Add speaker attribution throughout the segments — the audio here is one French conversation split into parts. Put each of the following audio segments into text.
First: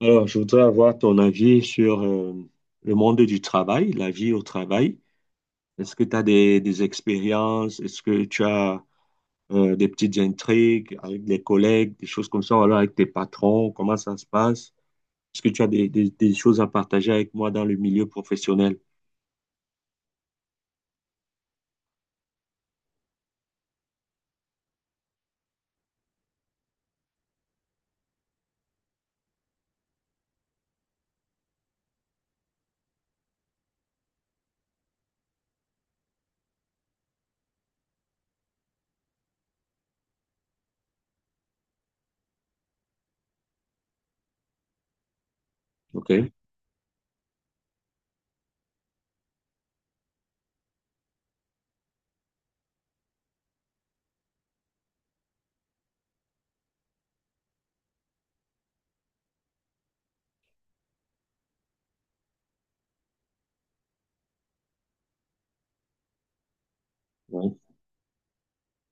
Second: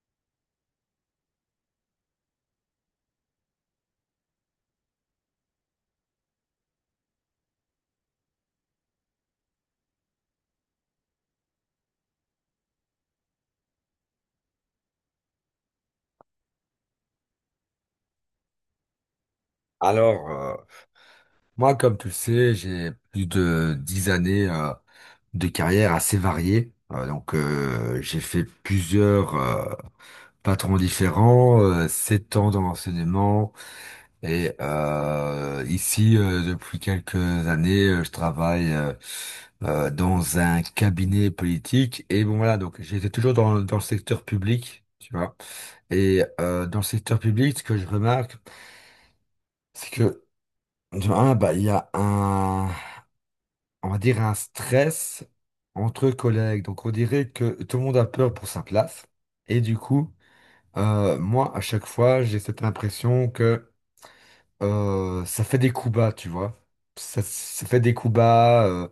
Speaker 1: Alors, je voudrais avoir ton avis sur le monde du travail, la vie au travail. Est-ce que tu as des expériences? Est-ce que tu as des petites intrigues avec des collègues, des choses comme ça, ou alors avec tes patrons? Comment ça se passe? Est-ce que tu as des choses à partager avec moi dans le milieu professionnel?
Speaker 2: Alors, moi, comme tu le sais, j'ai plus de 10 années de carrière assez variée. Donc, j'ai fait plusieurs patrons différents, 7 ans dans l'enseignement. Et ici, depuis quelques années, je travaille dans un cabinet politique. Et bon, voilà, donc j'étais toujours dans le secteur public, tu vois. Et
Speaker 1: OK.
Speaker 2: dans le secteur public, ce que je remarque, c'est que, de un, bah, il y a un, on va dire, un stress entre collègues. Donc, on dirait que tout le monde a peur pour sa place. Et du coup, moi, à chaque fois, j'ai cette impression que ça fait des coups bas, tu vois. Ça,
Speaker 1: Ouais,
Speaker 2: ça fait des coups bas euh,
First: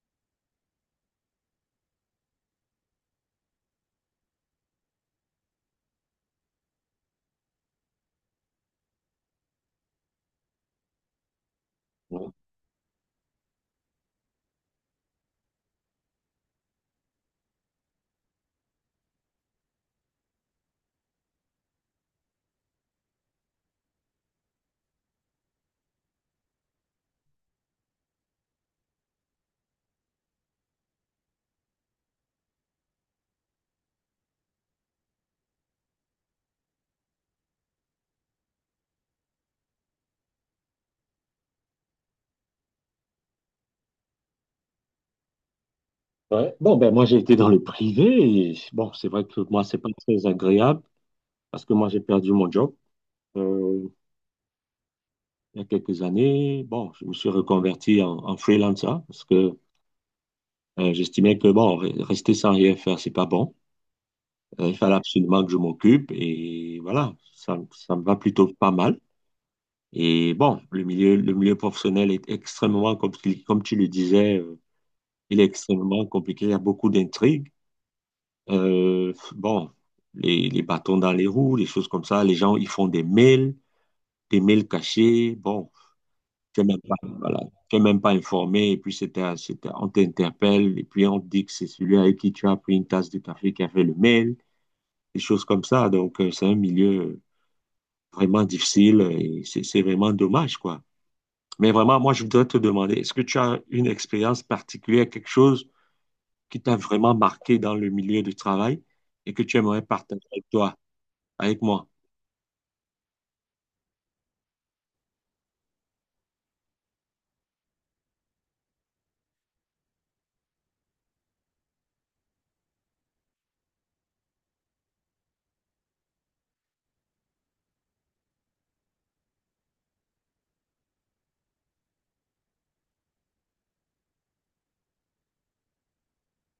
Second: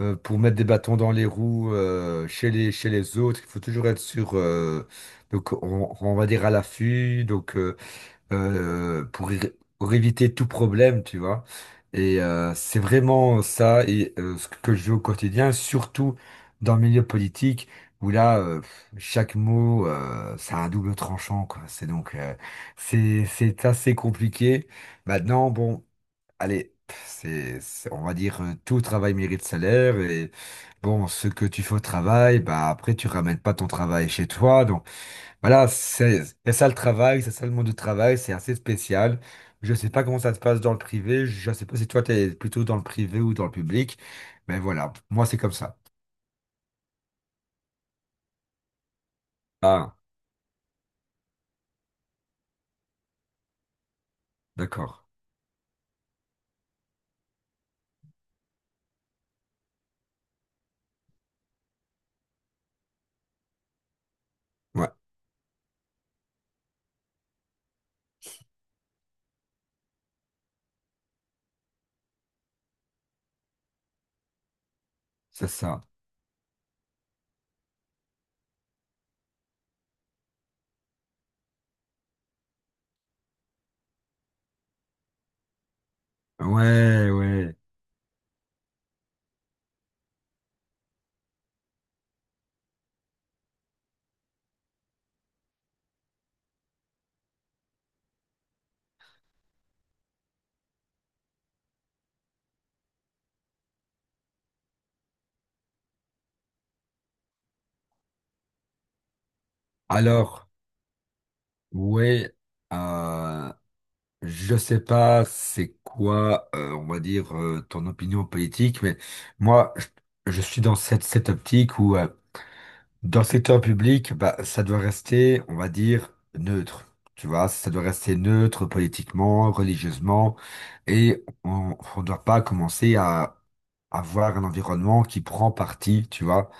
Speaker 2: euh, pour mettre des bâtons dans les roues chez les autres. Il faut toujours être sur, donc on va dire, à l'affût. Donc, pour éviter tout problème, tu vois. Et
Speaker 1: ouais.
Speaker 2: c'est vraiment ça et ce que je vis au quotidien, surtout dans le milieu politique, où là, chaque mot, ça a un double tranchant, quoi. C'est donc, c'est assez compliqué. Maintenant, bon, allez, pff, on va dire, tout travail mérite salaire, et bon, ce que tu fais au travail, bah après, tu ramènes pas ton travail chez toi, donc. Voilà, c'est ça le travail, c'est ça le monde du travail, c'est assez spécial. Je sais pas comment ça se passe dans le privé, je sais pas si toi t'es plutôt dans le privé ou dans le public, mais voilà, moi c'est comme ça.
Speaker 1: Ouais. Bon, ben moi, j'ai été dans le privé, et bon, c'est vrai que moi, c'est pas
Speaker 2: Ah,
Speaker 1: très agréable parce que moi, j'ai perdu mon job. Euh,
Speaker 2: d'accord.
Speaker 1: il y a quelques années, bon, je me suis reconverti en freelancer parce que j'estimais que bon, rester sans rien faire, c'est pas bon. Il
Speaker 2: Ouais,
Speaker 1: fallait absolument que je m'occupe et voilà, ça me va plutôt pas mal. Et bon, le milieu professionnel est extrêmement compliqué, comme tu le disais, il est
Speaker 2: c'est ça.
Speaker 1: extrêmement compliqué. Il y a beaucoup d'intrigues. Euh, bon, les bâtons dans les roues, les choses comme ça. Les gens, ils font des mails cachés. Bon, tu n'es même pas,
Speaker 2: Ouais,
Speaker 1: voilà,
Speaker 2: ouais.
Speaker 1: tu n'es même pas informé, et puis c'était, on t'interpelle, et puis on te dit que c'est celui avec qui tu as pris une tasse de café qui a fait le mail, des choses comme ça. Donc, c'est un milieu vraiment difficile et c'est vraiment dommage, quoi. Mais vraiment, moi, je voudrais te demander, est-ce que tu as une expérience particulière, quelque chose qui t'a vraiment marqué dans le milieu du travail et que tu aimerais partager avec
Speaker 2: Alors,
Speaker 1: toi, avec moi?
Speaker 2: ouais, euh, je sais pas c'est quoi, on va dire, ton opinion politique, mais moi, je suis dans cette optique où, dans le secteur public, bah, ça doit rester, on va dire, neutre. Tu vois, ça doit rester neutre politiquement, religieusement, et on ne doit pas commencer à avoir un environnement qui prend parti, tu vois,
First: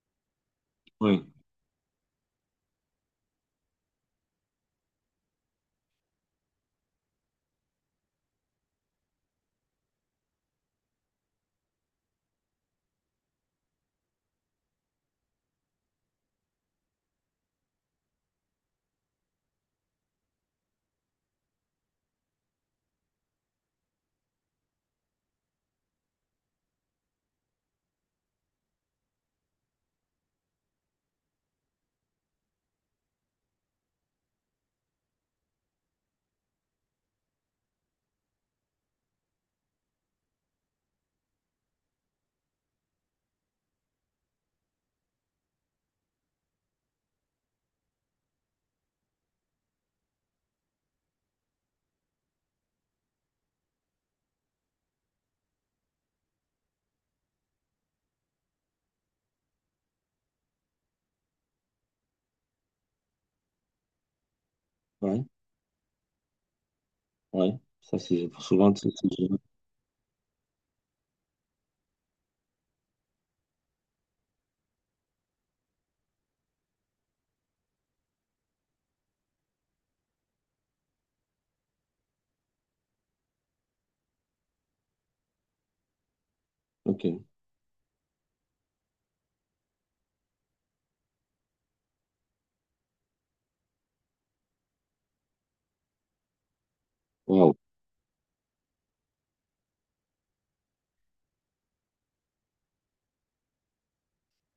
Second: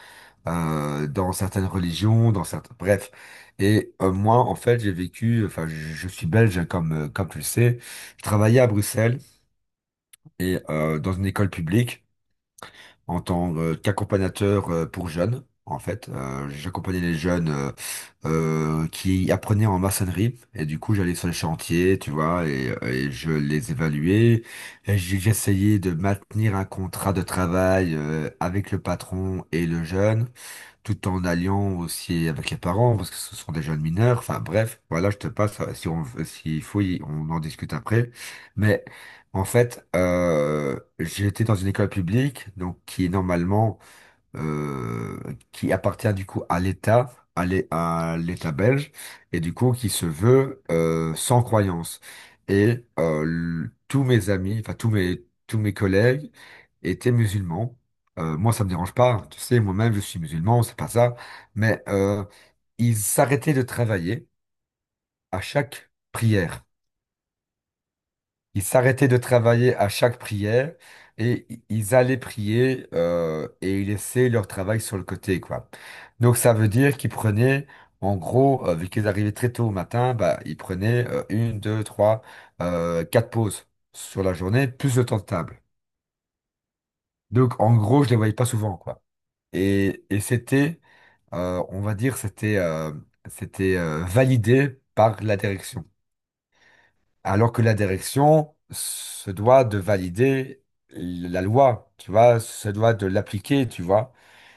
Speaker 1: Oui,
Speaker 2: dans certaines religions, bref. Et moi, en fait, j'ai vécu, enfin, je suis belge, hein, comme tu le sais. Je travaillais à Bruxelles et dans une école publique en tant qu'accompagnateur pour jeunes. En fait, j'accompagnais les jeunes qui apprenaient en maçonnerie et du coup j'allais sur les chantiers, tu vois, et je les évaluais. Et j'essayais de maintenir un contrat de travail avec le patron et le jeune, tout en alliant aussi avec les parents, parce que ce sont des jeunes mineurs. Enfin bref, voilà, je te passe, si on, s'il faut, on en discute après. Mais en fait, j'ai été dans une école publique, donc qui est normalement euh, qui appartient du coup à l'État, à l'État belge, et du coup qui se veut sans croyance. Et tous mes amis, enfin tous mes collègues étaient musulmans. Moi, ça me dérange pas, hein. Tu sais, moi-même, je suis musulman, c'est pas ça. Mais ils s'arrêtaient de travailler
Speaker 1: oui,
Speaker 2: à chaque prière.
Speaker 1: oui. Ça, c'est
Speaker 2: Ils
Speaker 1: souvent,
Speaker 2: s'arrêtaient de travailler à chaque prière, et ils allaient prier et ils laissaient leur travail sur le côté, quoi. Donc ça veut dire qu'ils prenaient, en gros, vu qu'ils arrivaient très tôt au matin, bah, ils prenaient une, deux, trois, quatre pauses sur la journée, plus le temps de table.
Speaker 1: Ok.
Speaker 2: Donc en gros, je les voyais pas souvent, quoi. Et c'était, on va dire, c'était c'était validé par la direction, alors
Speaker 1: Wow.
Speaker 2: que la direction se doit de valider la loi, tu vois, se doit de l'appliquer, tu vois.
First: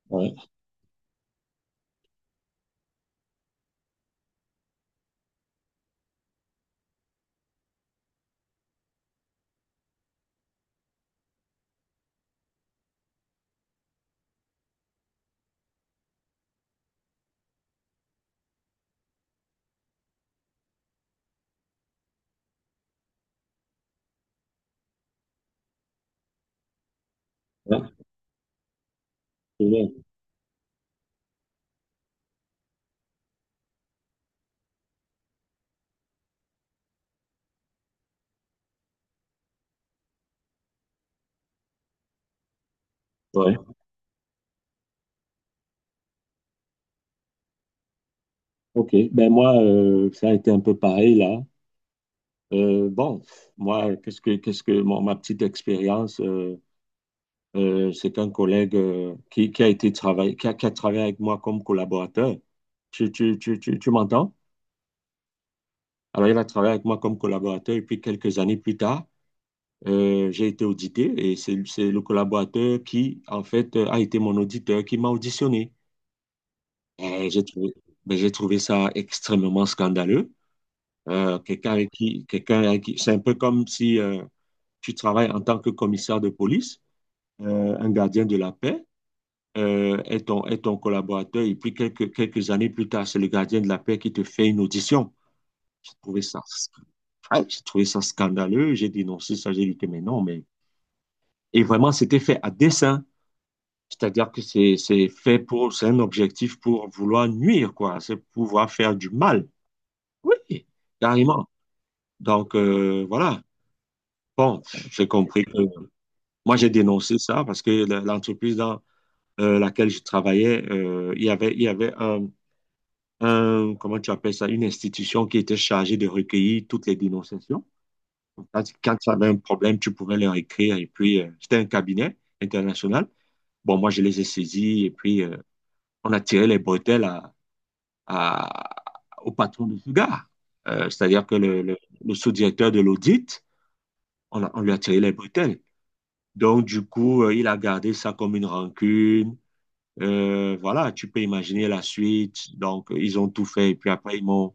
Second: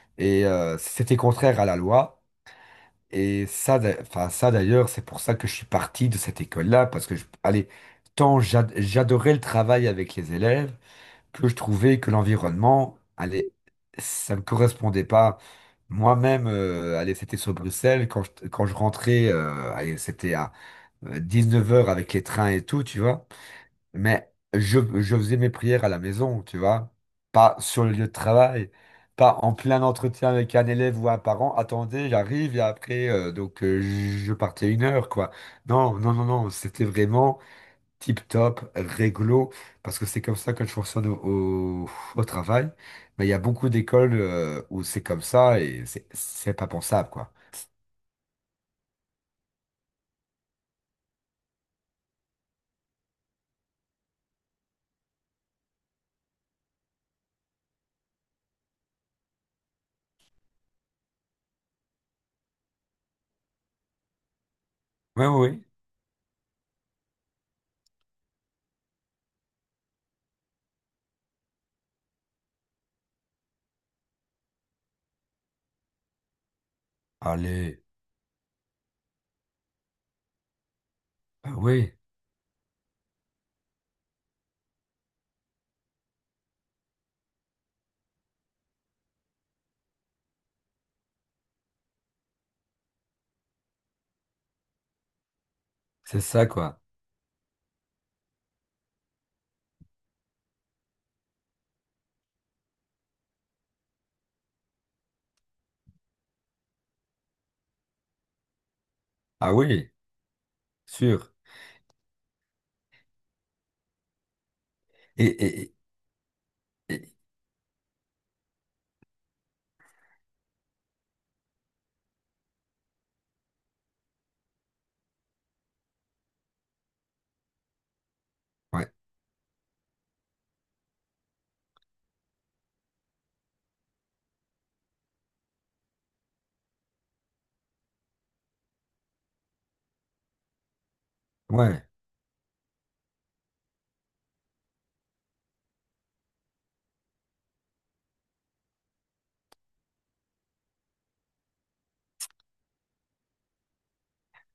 Speaker 1: Ouais.
Speaker 2: Et c'était contraire à la loi. Et ça, enfin ça d'ailleurs, c'est pour ça que je suis parti de cette école-là, parce que, allez, tant j'adorais le travail avec les élèves, que je trouvais que l'environnement, allez, ça me correspondait pas. Moi-même, allez, c'était sur Bruxelles, quand je rentrais, allez, c'était à 19h avec les trains et tout, tu vois. Mais je faisais mes prières à la maison, tu vois, pas sur
Speaker 1: Ouais.
Speaker 2: le lieu de travail, pas en
Speaker 1: C'est
Speaker 2: plein
Speaker 1: bien.
Speaker 2: entretien avec un élève ou un parent. Attendez, j'arrive et après, donc je partais 1 heure, quoi. Non, non, non, non, c'était vraiment tip-top, réglo, parce que c'est comme ça que je fonctionne au travail. Mais il y a
Speaker 1: Ouais.
Speaker 2: beaucoup d'écoles où c'est comme ça, et c'est pas pensable, quoi.
Speaker 1: Ok, ben moi, ça a été un peu pareil là. Euh, bon, Moi, qu'est-ce que ma petite expérience, c'est qu'un collègue qui a été travaillé, qui a travaillé avec moi comme collaborateur. Tu m'entends?
Speaker 2: Oui, oui, oui.
Speaker 1: Alors, il a travaillé avec moi comme collaborateur et puis quelques années plus tard, j'ai été audité et c'est le collaborateur qui, en fait, a été mon auditeur qui m'a auditionné. Et
Speaker 2: Allez.
Speaker 1: ben, j'ai trouvé ça extrêmement scandaleux.
Speaker 2: Ah
Speaker 1: Quelqu'un avec
Speaker 2: oui,
Speaker 1: qui, quelqu'un avec qui, c'est un peu comme si tu travailles en tant que commissaire de police, un gardien de la paix est ton collaborateur, et puis quelques années plus tard, c'est le gardien de la paix qui te fait une audition. J'ai
Speaker 2: c'est
Speaker 1: trouvé ça,
Speaker 2: ça, quoi.
Speaker 1: j'ai trouvé ça scandaleux, j'ai dénoncé ça, j'ai dit que mais non, mais. Et vraiment, c'était fait à dessein. C'est fait pour, c'est un objectif pour vouloir nuire, quoi. C'est pouvoir faire du mal.
Speaker 2: Ah oui,
Speaker 1: Oui,
Speaker 2: sûr.
Speaker 1: carrément. Donc, voilà. Bon, j'ai
Speaker 2: Et,
Speaker 1: compris que
Speaker 2: et, et-
Speaker 1: moi, j'ai
Speaker 2: et-
Speaker 1: dénoncé ça parce que l'entreprise dans laquelle je travaillais, il y avait comment tu appelles ça, une institution qui était chargée de recueillir toutes les dénonciations.
Speaker 2: ouais.
Speaker 1: Quand tu avais un problème, tu pouvais leur écrire. Et puis, c'était un cabinet international. Bon, moi, je les ai saisis et puis on a tiré les bretelles à- au patron de ce gars. C'est-à-dire que
Speaker 2: Ouais.
Speaker 1: le sous-directeur de l'audit, on lui a tiré les bretelles. Donc, du coup, il a gardé ça comme une rancune. Voilà, tu peux imaginer la suite. Donc, ils ont tout fait. Et puis après,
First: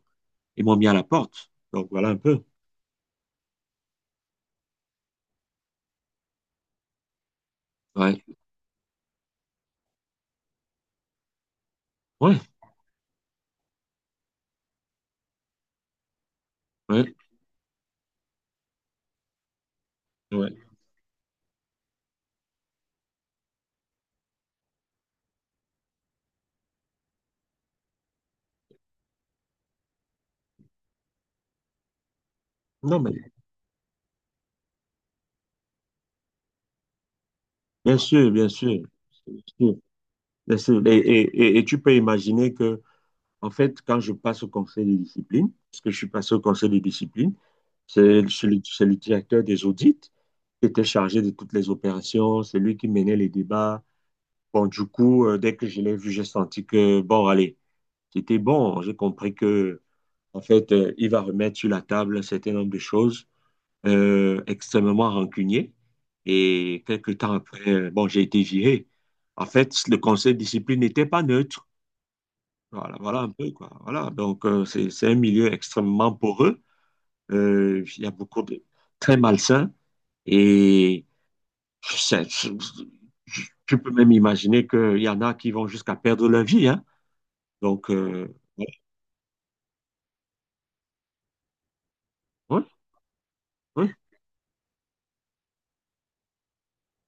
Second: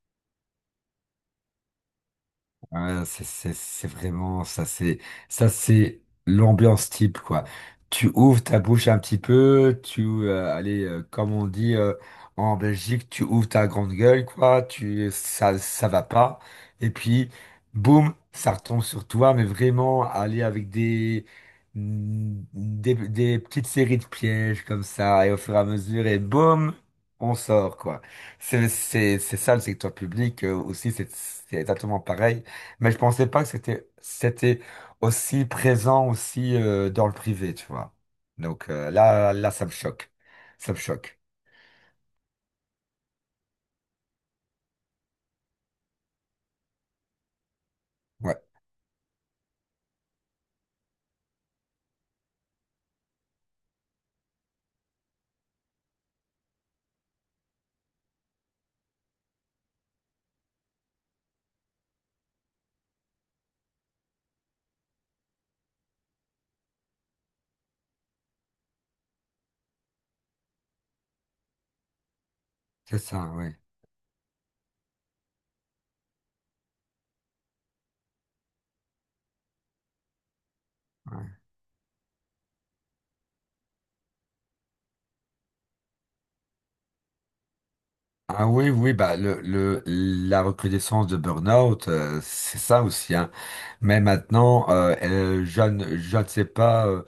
Speaker 1: ils m'ont mis à la porte. Donc, voilà un peu.
Speaker 2: Ouais, c'est vraiment ça, c'est l'ambiance type, quoi. Tu
Speaker 1: Ouais,
Speaker 2: ouvres ta bouche un petit peu, tu allez comme on dit
Speaker 1: ouais,
Speaker 2: en Belgique, tu ouvres ta grande gueule, quoi, tu ça va pas, et
Speaker 1: ouais,
Speaker 2: puis boum, ça retombe sur toi, mais vraiment, aller
Speaker 1: ouais.
Speaker 2: avec des petites séries de pièges comme ça et au fur et à mesure, et boum, on sort, quoi. C'est ça le secteur public aussi, c'est exactement pareil. Mais je
Speaker 1: Non, mais
Speaker 2: pensais pas que c'était aussi présent aussi dans le privé, tu vois.
Speaker 1: bien sûr, bien
Speaker 2: Donc
Speaker 1: sûr.
Speaker 2: là
Speaker 1: Bien
Speaker 2: là ça me
Speaker 1: sûr,
Speaker 2: choque.
Speaker 1: bien
Speaker 2: Ça me
Speaker 1: sûr.
Speaker 2: choque.
Speaker 1: Et tu peux imaginer que, en fait, quand je passe au conseil des disciplines, parce que je suis passé au conseil des disciplines,
Speaker 2: Ouais,
Speaker 1: c'est le directeur des audits qui était chargé de toutes les opérations. C'est lui qui menait les débats. Bon, du coup, dès que je l'ai vu, j'ai senti que, bon, allez. C'était bon. J'ai compris que, en fait, il va remettre sur la table un certain nombre de choses extrêmement rancunier. Et quelques temps après, bon, j'ai été viré. En fait, le conseil de discipline n'était pas neutre. Voilà,
Speaker 2: c'est
Speaker 1: voilà
Speaker 2: ça,
Speaker 1: un
Speaker 2: oui.
Speaker 1: peu, quoi. Voilà. Donc, c'est un milieu extrêmement poreux. Il y a beaucoup de très malsains. Et
Speaker 2: Ouais.
Speaker 1: c'est- tu peux même imaginer qu'il y en a qui vont jusqu'à perdre leur vie, hein. Donc,
Speaker 2: Ah
Speaker 1: ouais,
Speaker 2: oui, oui, bah le la recrudescence de burn-out, c'est
Speaker 1: ouais,
Speaker 2: ça aussi, hein.
Speaker 1: ouais.
Speaker 2: Mais maintenant, je ne sais pas,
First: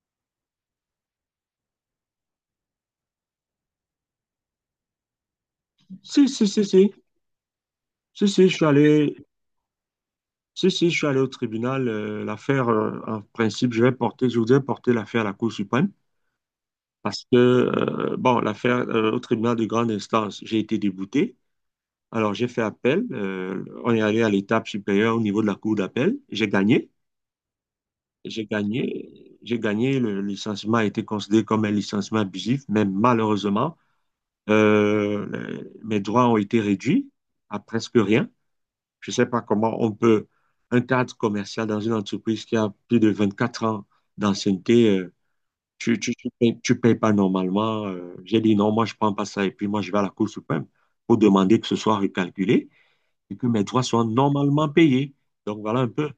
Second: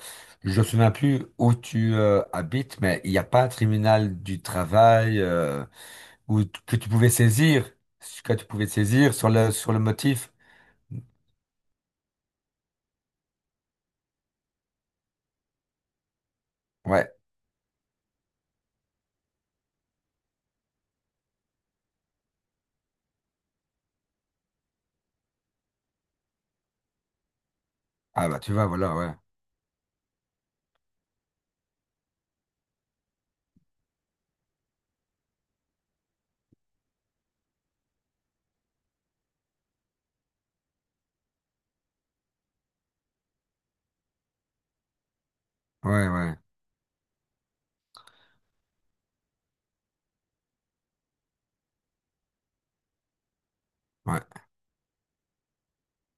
Speaker 2: je ne me souviens plus où tu habites, mais il n'y a pas un tribunal du travail
Speaker 1: Si,
Speaker 2: où,
Speaker 1: si, si,
Speaker 2: que
Speaker 1: si.
Speaker 2: tu pouvais saisir,
Speaker 1: Si, si, je suis allé,
Speaker 2: sur le motif.
Speaker 1: Si, si, je suis allé au tribunal. L'affaire, en principe, je vais porter, je voudrais porter l'affaire à la Cour suprême
Speaker 2: Ouais.
Speaker 1: parce que, bon, l'affaire au tribunal de grande instance, j'ai été débouté. Alors, j'ai fait appel. Euh, on est allé à l'étape supérieure au niveau de la Cour d'appel. J'ai gagné.
Speaker 2: Ah bah
Speaker 1: J'ai
Speaker 2: tu vois, voilà, ouais.
Speaker 1: gagné. J'ai gagné. Le licenciement a été considéré comme un licenciement abusif, mais malheureusement, mes droits ont été réduits à presque rien. Je ne sais pas comment on peut, un cadre commercial dans une entreprise qui a plus de 24 ans d'ancienneté,
Speaker 2: Ouais, ouais.
Speaker 1: tu payes pas normalement. Euh, j'ai dit non, moi je prends pas ça et puis moi je vais à la Cour suprême pour demander que ce soit recalculé et que mes droits soient
Speaker 2: Ouais.
Speaker 1: normalement payés. Donc voilà un peu.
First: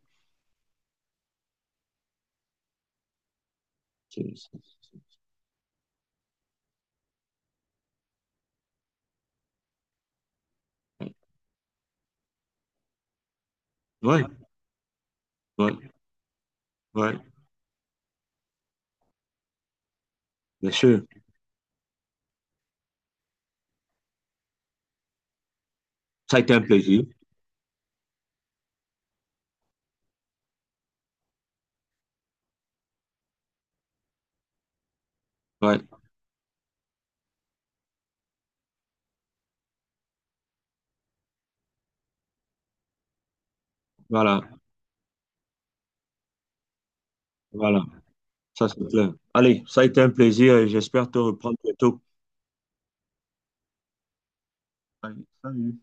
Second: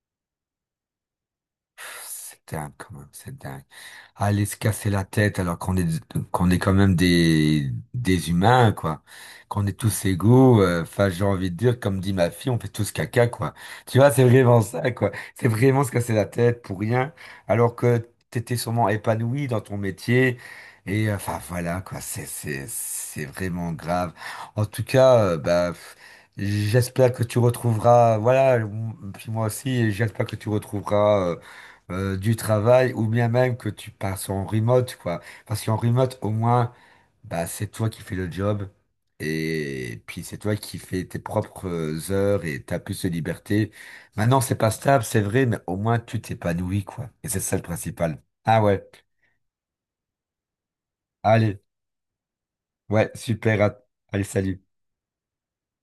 Speaker 2: C'est dingue quand même, c'est dingue.
Speaker 1: C'est-
Speaker 2: Aller se casser
Speaker 1: c'est-
Speaker 2: la tête, alors qu'on est quand même des humains, quoi, qu'on est tous égaux. Enfin, j'ai envie de dire, comme dit ma fille, on fait tous caca, quoi. Tu vois,
Speaker 1: Ouais,
Speaker 2: c'est vraiment ça, quoi. C'est vraiment
Speaker 1: ouais,
Speaker 2: se casser la tête pour rien,
Speaker 1: ouais,
Speaker 2: alors que t'étais sûrement épanoui dans ton métier.
Speaker 1: bien sûr.
Speaker 2: Et enfin voilà, quoi, c'est vraiment grave. En tout cas, bah, pff,
Speaker 1: Ça a été un plaisir.
Speaker 2: j'espère que tu retrouveras, voilà, puis moi aussi, j'espère que tu retrouveras du travail, ou bien même que tu passes en remote, quoi. Parce qu'en
Speaker 1: Ouais,
Speaker 2: remote, au moins, bah, c'est toi qui fais le job, et puis c'est toi qui fais tes propres heures, et t'as plus de liberté.
Speaker 1: voilà,
Speaker 2: Maintenant, c'est pas stable, c'est vrai, mais au moins tu t'épanouis, quoi. Et c'est ça le
Speaker 1: voilà,
Speaker 2: principal. Ah
Speaker 1: ça c'est
Speaker 2: ouais.
Speaker 1: clair. Allez, ça a été un plaisir et j'espère te reprendre
Speaker 2: Allez,
Speaker 1: bientôt.
Speaker 2: ouais, super. Allez, salut.
Speaker 1: Allez, salut.